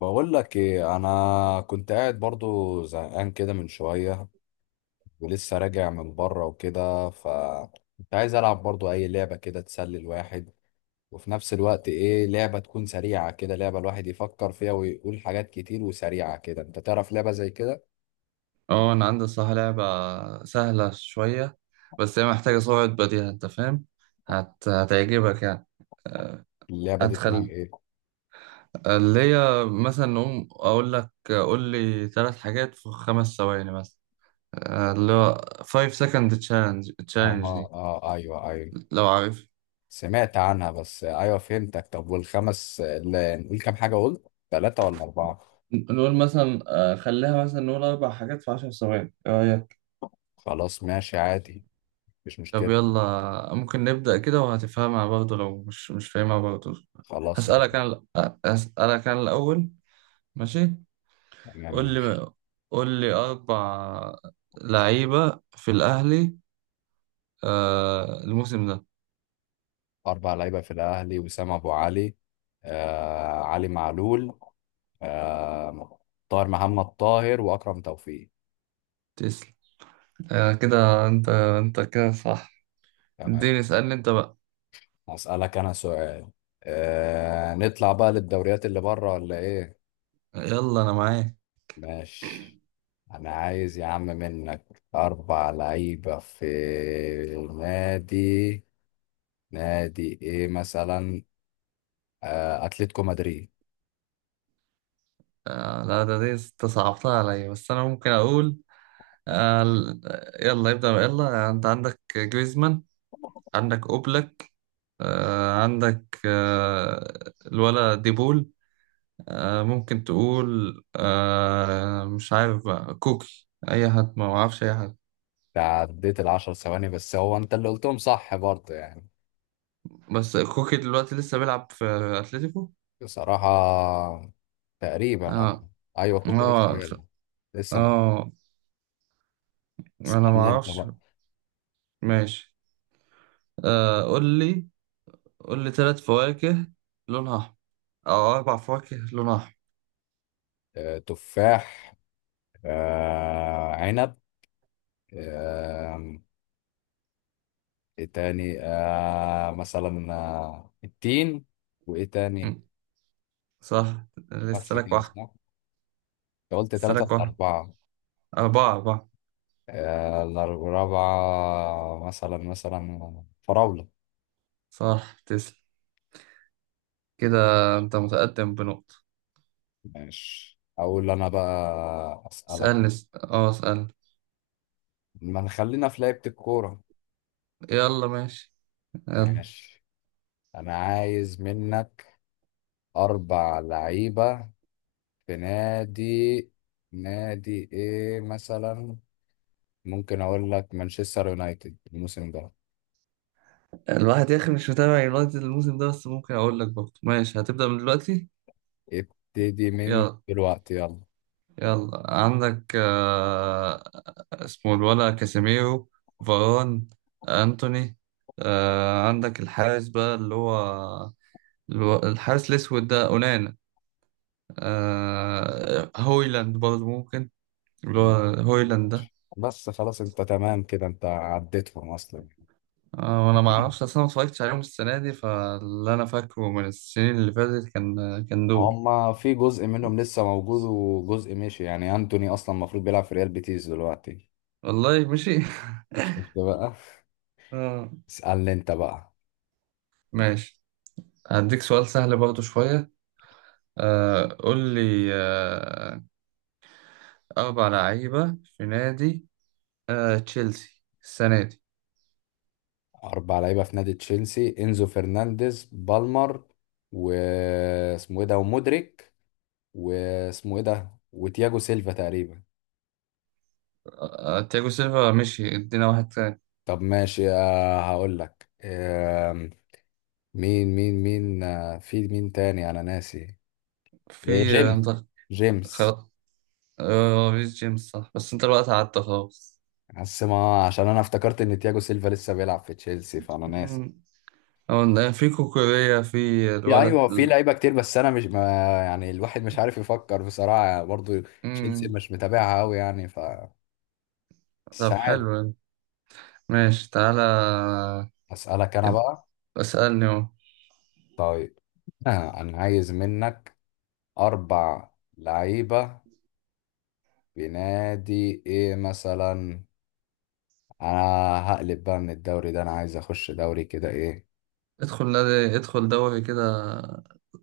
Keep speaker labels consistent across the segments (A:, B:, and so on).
A: بقول لك ايه، انا كنت قاعد برضو زهقان كده من شويه، ولسه راجع من بره وكده ف كنت عايز العب برضو اي لعبه كده تسلي الواحد، وفي نفس الوقت ايه لعبه تكون سريعه كده، لعبه الواحد يفكر فيها ويقول حاجات كتير وسريعه كده، انت تعرف لعبه زي كده؟
B: اه انا عندي الصراحة لعبة سهلة شوية بس هي محتاجة سرعة بديهة انت فاهم. هتعجبك يعني.
A: اللعبه دي اسمها
B: ادخل.
A: ايه؟
B: اللي هي مثلا نقوم اقول لك قول لي ثلاث حاجات في 5 ثواني مثلا. اللي هو 5 second challenge
A: اه
B: challenge
A: اه
B: دي
A: آه، ايوه ايوه،
B: لو عارف.
A: سمعت عنها بس ايوه فهمتك. طب والخمس لا، نقول كام حاجه؟ قلت ثلاثه ولا اربعه؟
B: نقول مثلا خليها مثلا نقول اربع حاجات في 10 ثواني ايه رأيك؟
A: خلاص ماشي عادي، مش
B: طب
A: مشكله.
B: يلا ممكن نبدأ كده وهتفهمها برضه لو مش فاهمها برضه.
A: خلاص
B: هسألك
A: ماشي.
B: انا هسألك انا الاول. ماشي.
A: تمام
B: قول
A: ماشي.
B: لي قول لي أربع لعيبة في الأهلي الموسم ده.
A: أربع لعيبة في الأهلي: وسام أبو علي، علي معلول، آه، طاهر محمد طاهر وأكرم توفيق.
B: تسلم. كده أنت كده صح.
A: تمام.
B: اديني اسألني أنت بقى.
A: هسألك أنا سؤال، نطلع بقى للدوريات اللي بره ولا إيه؟
B: يلا أنا معاك.
A: ماشي. أنا عايز يا عم منك أربع لعيبة في نادي، نادي إيه مثلا؟ أتلتيكو مدريد.
B: لا دي أنت صعبتها عليا بس أنا ممكن أقول. آه ال- يلا ابدأ بقى، يلا أنت عندك جريزمان. عندك أوبلك. عندك الولا ديبول. ممكن تقول مش عارف بقى كوكي أي حد ما أعرفش أي حد.
A: تعديت العشر ثواني بس هو أنت اللي قلتهم، صح برضه يعني.
B: بس كوكي دلوقتي لسه بيلعب في اتلتيكو.
A: بصراحة تقريبا
B: اه،
A: اه. ايوه كوكا لسه
B: اه،
A: جايلنا. لسه م-
B: اه. انا ما
A: استنى انت
B: اعرفش.
A: بقى.
B: ماشي. آه قول لي قول لي ثلاث فواكه لونها احمر او اربع فواكه لونها احمر.
A: تفاح، عنب، آه، ايه تاني؟ مثلا التين. وايه تاني؟
B: مم، صح لسه
A: بس
B: لك
A: كده
B: واحد.
A: صح؟ انت قلت
B: لسه
A: تلاتة
B: لك
A: ولا
B: واحد.
A: أربعة؟
B: اربعة اربعة.
A: الأربعة مثلا، فراولة.
B: صح تسلم. كده. انت متقدم بنقطة.
A: ماشي، أقول أنا بقى أسألك.
B: اسألني اس- اه اسألني.
A: ما نخلينا في لعبة الكورة.
B: يلا ماشي. يلا.
A: ماشي انا عايز منك اربع لعيبة في نادي نادي ايه مثلا؟ ممكن اقول لك مانشستر يونايتد الموسم ده.
B: الواحد يا اخي مش متابع يونايتد الموسم ده بس ممكن اقول لك برضه. ماشي هتبدأ من دلوقتي.
A: ابتدي من
B: يلا.
A: دلوقتي يلا.
B: يلا عندك اسمه الولا كاسيميرو. فاران. أنتوني. عندك الحارس بقى اللي هو الحارس الأسود ده أونانا. هويلاند برضه ممكن اللي هو
A: مم.
B: هويلاند ده.
A: بس خلاص انت تمام كده، انت عديتهم اصلا.
B: وأنا معرفش أصلا ما اتفرجتش عليهم السنة دي فاللي أنا فاكره من السنين اللي فاتت كان دول.
A: هما في جزء منهم لسه موجود وجزء مشي، يعني انتوني اصلا المفروض بيلعب في ريال بيتيس دلوقتي.
B: والله مشي.
A: شفت بقى.
B: آه،
A: اسألني انت بقى.
B: ماشي هديك سؤال سهل برضه شوية. قول لي أربع لعيبة في نادي تشيلسي السنة دي.
A: أربع لعيبة في نادي تشيلسي: إنزو فرنانديز، بالمر، واسمه إيه ده، ومودريك، واسمه إيه ده، وتياجو سيلفا تقريبا.
B: تياجو سيلفا مشي ادينا واحد تاني.
A: طب ماشي، هقول لك. مين، في مين تاني؟ أنا ناسي.
B: في
A: جيمس،
B: انت
A: جيمس.
B: خلاص. ريس جيمس صح بس انت الوقت قعدت خلاص.
A: بس ما عشان أنا افتكرت إن تياجو سيلفا لسه بيلعب في تشيلسي فأنا ناسي.
B: مم. هو في كوكوريا في
A: يا
B: الولد
A: أيوه في
B: ال-
A: لعيبة كتير بس أنا مش ما يعني الواحد مش عارف يفكر بصراحة برضو. تشيلسي
B: مم.
A: مش متابعها أوي يعني ف
B: طب
A: ساعات.
B: حلو يعني. ماشي تعالى.
A: أسألك أنا
B: اد-
A: بقى.
B: اسألني اهو.
A: طيب، أنا عايز منك أربع لعيبة في نادي إيه مثلا؟ أنا هقلب بقى من الدوري ده، أنا عايز أخش دوري كده إيه.
B: ادخل دوري كده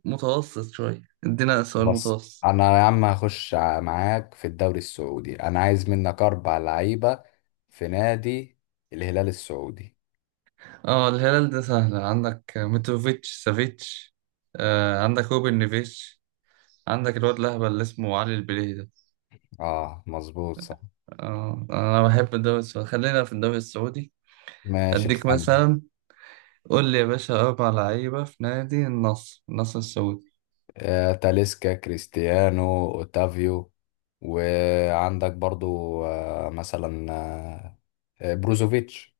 B: متوسط شوية ادينا سؤال
A: بص،
B: متوسط.
A: أنا يا عم هخش معاك في الدوري السعودي. أنا عايز منك أربع لعيبة في نادي الهلال السعودي.
B: اه الهلال ده سهل عندك متروفيتش سافيتش. عندك روبن نيفيتش. عندك الواد الأهبل اللي اسمه علي البليهي ده.
A: آه مظبوط صح.
B: أنا بحب الدوري السعودي خلينا في الدوري السعودي.
A: ماشي
B: أديك
A: اسأل.
B: مثلا قول لي يا باشا أربع لعيبة في نادي النصر، النصر السعودي.
A: تاليسكا، كريستيانو، اوتافيو، وعندك برضو مثلا بروزوفيتش.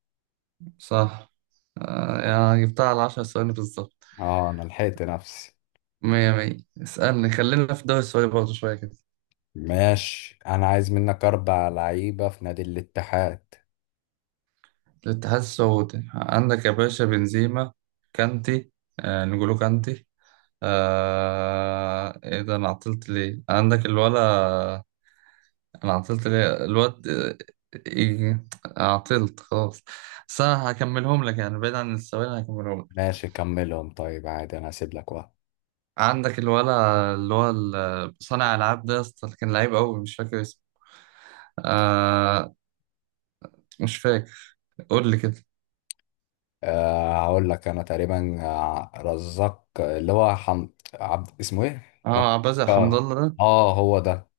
B: صح. يعني جبتها على 10 ثواني بالظبط.
A: اه انا لحقت نفسي.
B: مية مية. اسألني خلينا في الدوري السعودي برضه شوية كده.
A: ماشي انا عايز منك اربع لعيبة في نادي الاتحاد.
B: الاتحاد السعودي عندك يا باشا بنزيما. كانتي. نجولو كانتي. ايه ده انا عطلت ليه عندك الولا. انا عطلت ليه الواد إيه... عطلت خلاص. بس انا هكملهم لك يعني بعيد عن السؤال هكملهم لك.
A: ماشي كملهم، طيب عادي انا هسيب لك واحد.
B: عندك الولا اللي هو صانع العاب ده يا اسطى اللي كان لعيب قوي مش فاكر اسمه. آه... مش فاكر. قول لي كده.
A: أه هقول لك انا تقريبا، رزاق، اللي هو عبد اسمه ايه؟ رزاق،
B: اه عباس حمد
A: اه،
B: الله ده
A: هو ده.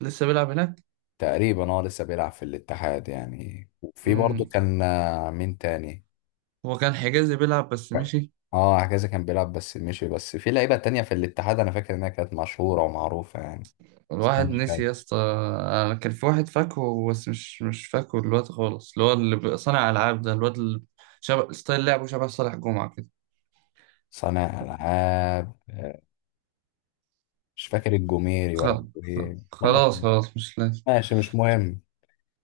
B: لسه بيلعب هناك.
A: تقريبا اه لسه بيلعب في الاتحاد يعني. وفي برضه
B: امم.
A: كان، مين تاني؟
B: هو كان حجازي بيلعب بس مشي.
A: اه هكذا كان بيلعب بس مشي. بس في لعيبة تانية في الاتحاد انا فاكر انها كانت مشهورة ومعروفة يعني.
B: الواحد
A: استنى
B: نسي
A: كده.
B: يا اسطى. انا كان في واحد فاكهه بس مش فاكهه الواد خالص اللي هو اللي صانع العاب ده الواد اللي شبه ستايل لعبه شبه صالح جمعة كده.
A: صانع العاب، مش فاكر الجوميري ولا ايه، والله ما
B: خلاص
A: فاكر.
B: خلاص مش لازم.
A: ماشي مش مهم.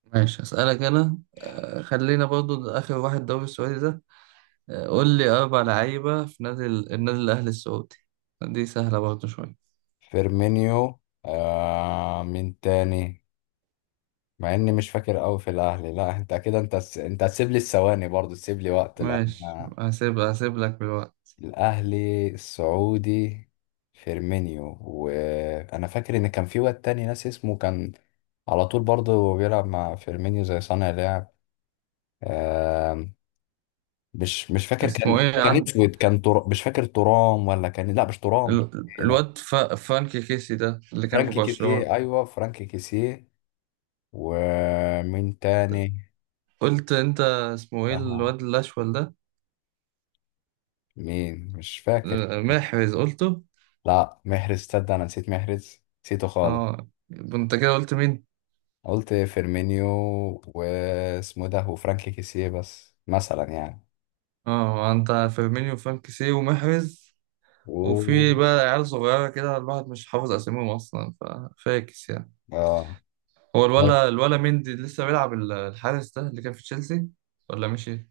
B: ماشي هسألك انا. خلينا برضو اخر واحد دوري السعودي ده. قول لي اربع لعيبة في نادي النادي الاهلي السعودي. دي سهلة برضو شوية.
A: فيرمينيو، آه، مين تاني؟ مع اني مش فاكر قوي في الاهلي. لا انت كده، انت هتسيب لي الثواني برضو، تسيب لي وقت
B: ماشي
A: لان
B: هسيب لك بالوقت.
A: الاهلي السعودي. فيرمينيو، وانا فاكر ان كان في واد تاني ناس اسمه، كان على طول برضه بيلعب مع فيرمينيو زي صانع لعب. آم، مش فاكر، كان
B: اسمه ايه عند
A: اسود، كان مش فاكر ترام ولا كان، لا مش ترام. إيه لا،
B: الواد فرانكي كيسي ده اللي كان في
A: فرانكي
B: برشلونة.
A: كيسيه، ايوه فرانكي كيسيه. ومين تاني؟
B: قلت انت. اسمه ايه
A: آه.
B: الواد الاشول ده.
A: مين؟ مش فاكر.
B: محرز قلته.
A: لا محرز، تصدق انا نسيت محرز، نسيته خالص.
B: اه انت كده قلت مين.
A: قلت فيرمينيو، واسمه ده، وفرانك كيسيه، بس مثلا يعني.
B: اه انت فيرمينيو وفرنكسي ومحرز
A: و
B: وفي بقى عيال صغيرة كده الواحد مش حافظ اساميهم أصلا ففاكس يعني.
A: اه،
B: هو
A: لا
B: الولا مندي لسه بيلعب الحارس ده اللي كان في تشيلسي ولا مشي.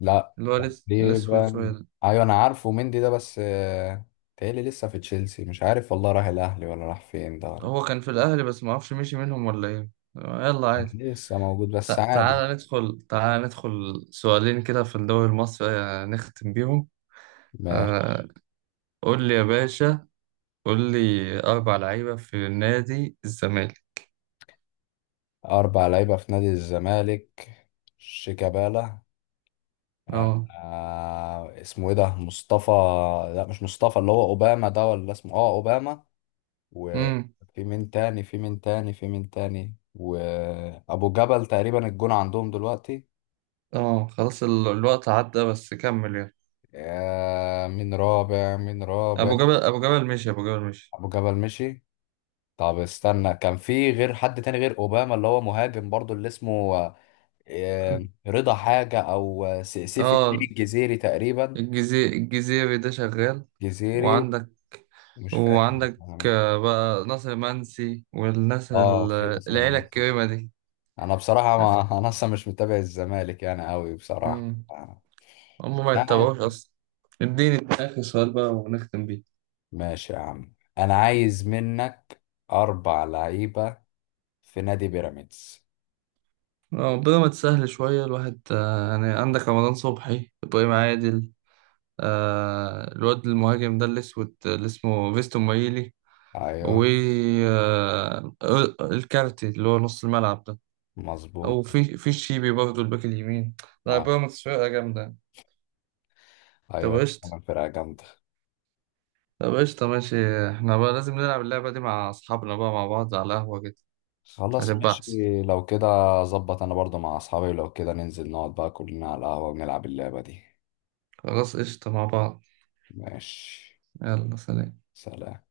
A: لا،
B: اللي هو الأسود شوية
A: تقريبا.
B: ده.
A: ايوه انا عارفه مندي ده بس، تهيألي لسه في تشيلسي مش عارف، والله راح الاهلي ولا راح فين ده ولا.
B: هو كان في الأهلي بس معرفش مشي منهم ولا ايه. يلا عادي.
A: لسه موجود بس
B: تع-
A: عادي.
B: تعالى ندخل تعالى ندخل سؤالين كده في الدوري المصري نختم بيهم.
A: ماشي.
B: آه، قول لي يا باشا قول لي أربع لعيبة في نادي الزمالك.
A: اربع لعيبه في نادي الزمالك: شيكابالا،
B: اه.
A: اسمه ايه ده، مصطفى؟ لا مش مصطفى، اللي هو اوباما ده، ولا اسمه، اه، اوباما.
B: امم.
A: وفي مين تاني، وأبو جبل تقريبا الجون عندهم دلوقتي.
B: اه خلاص الوقت عدى بس كمل يلا.
A: مين رابع؟
B: أبو جبل مشي. أبو جبل مشي.
A: أبو جبل مشي. طب استنى، كان في غير حد تاني غير أوباما، اللي هو مهاجم برضو، اللي اسمه رضا حاجة، أو سيف الدين
B: اه
A: الجزيري تقريبا.
B: الجزيري الجزيري ده شغال.
A: جزيري،
B: وعندك
A: مش فاكر
B: وعندك
A: الاسم.
B: بقى ناصر منسي والناس
A: اه في نصر
B: العيلة
A: المنصوري.
B: الكريمة دي.
A: انا بصراحة ما انا اصلا مش متابع الزمالك يعني قوي بصراحة.
B: امم. هم ما
A: لا.
B: يتبعوش أصلا. اديني آخر سؤال بقى ونختم بيه.
A: ماشي يا عم، انا عايز منك اربع لعيبة في نادي بيراميدز.
B: ربنا ما تسهل شوية الواحد يعني عندك رمضان صبحي إبراهيم عادل. الواد المهاجم ده الأسود اللي اسمه فيستون مايلي. و
A: ايوه
B: آه، الكارتي اللي هو نص الملعب ده.
A: مظبوط.
B: أو في الشيبي برضه الباك اليمين. لا
A: آه.
B: بيراميدز فرقة جامدة. طب
A: ايوه
B: قشطة
A: انا فرقة جامدة.
B: طب قشطة ماشي. احنا بقى لازم نلعب اللعبة دي مع أصحابنا بقى مع بعض على القهوة كده.
A: خلاص
B: هتبقى
A: ماشي.
B: أحسن.
A: لو كده، ظبط، انا برضو مع اصحابي لو كده ننزل نقعد بقى كلنا على القهوة ونلعب اللعبة دي.
B: خلاص قشطة مع بعض.
A: ماشي.
B: يلا سلام.
A: سلام.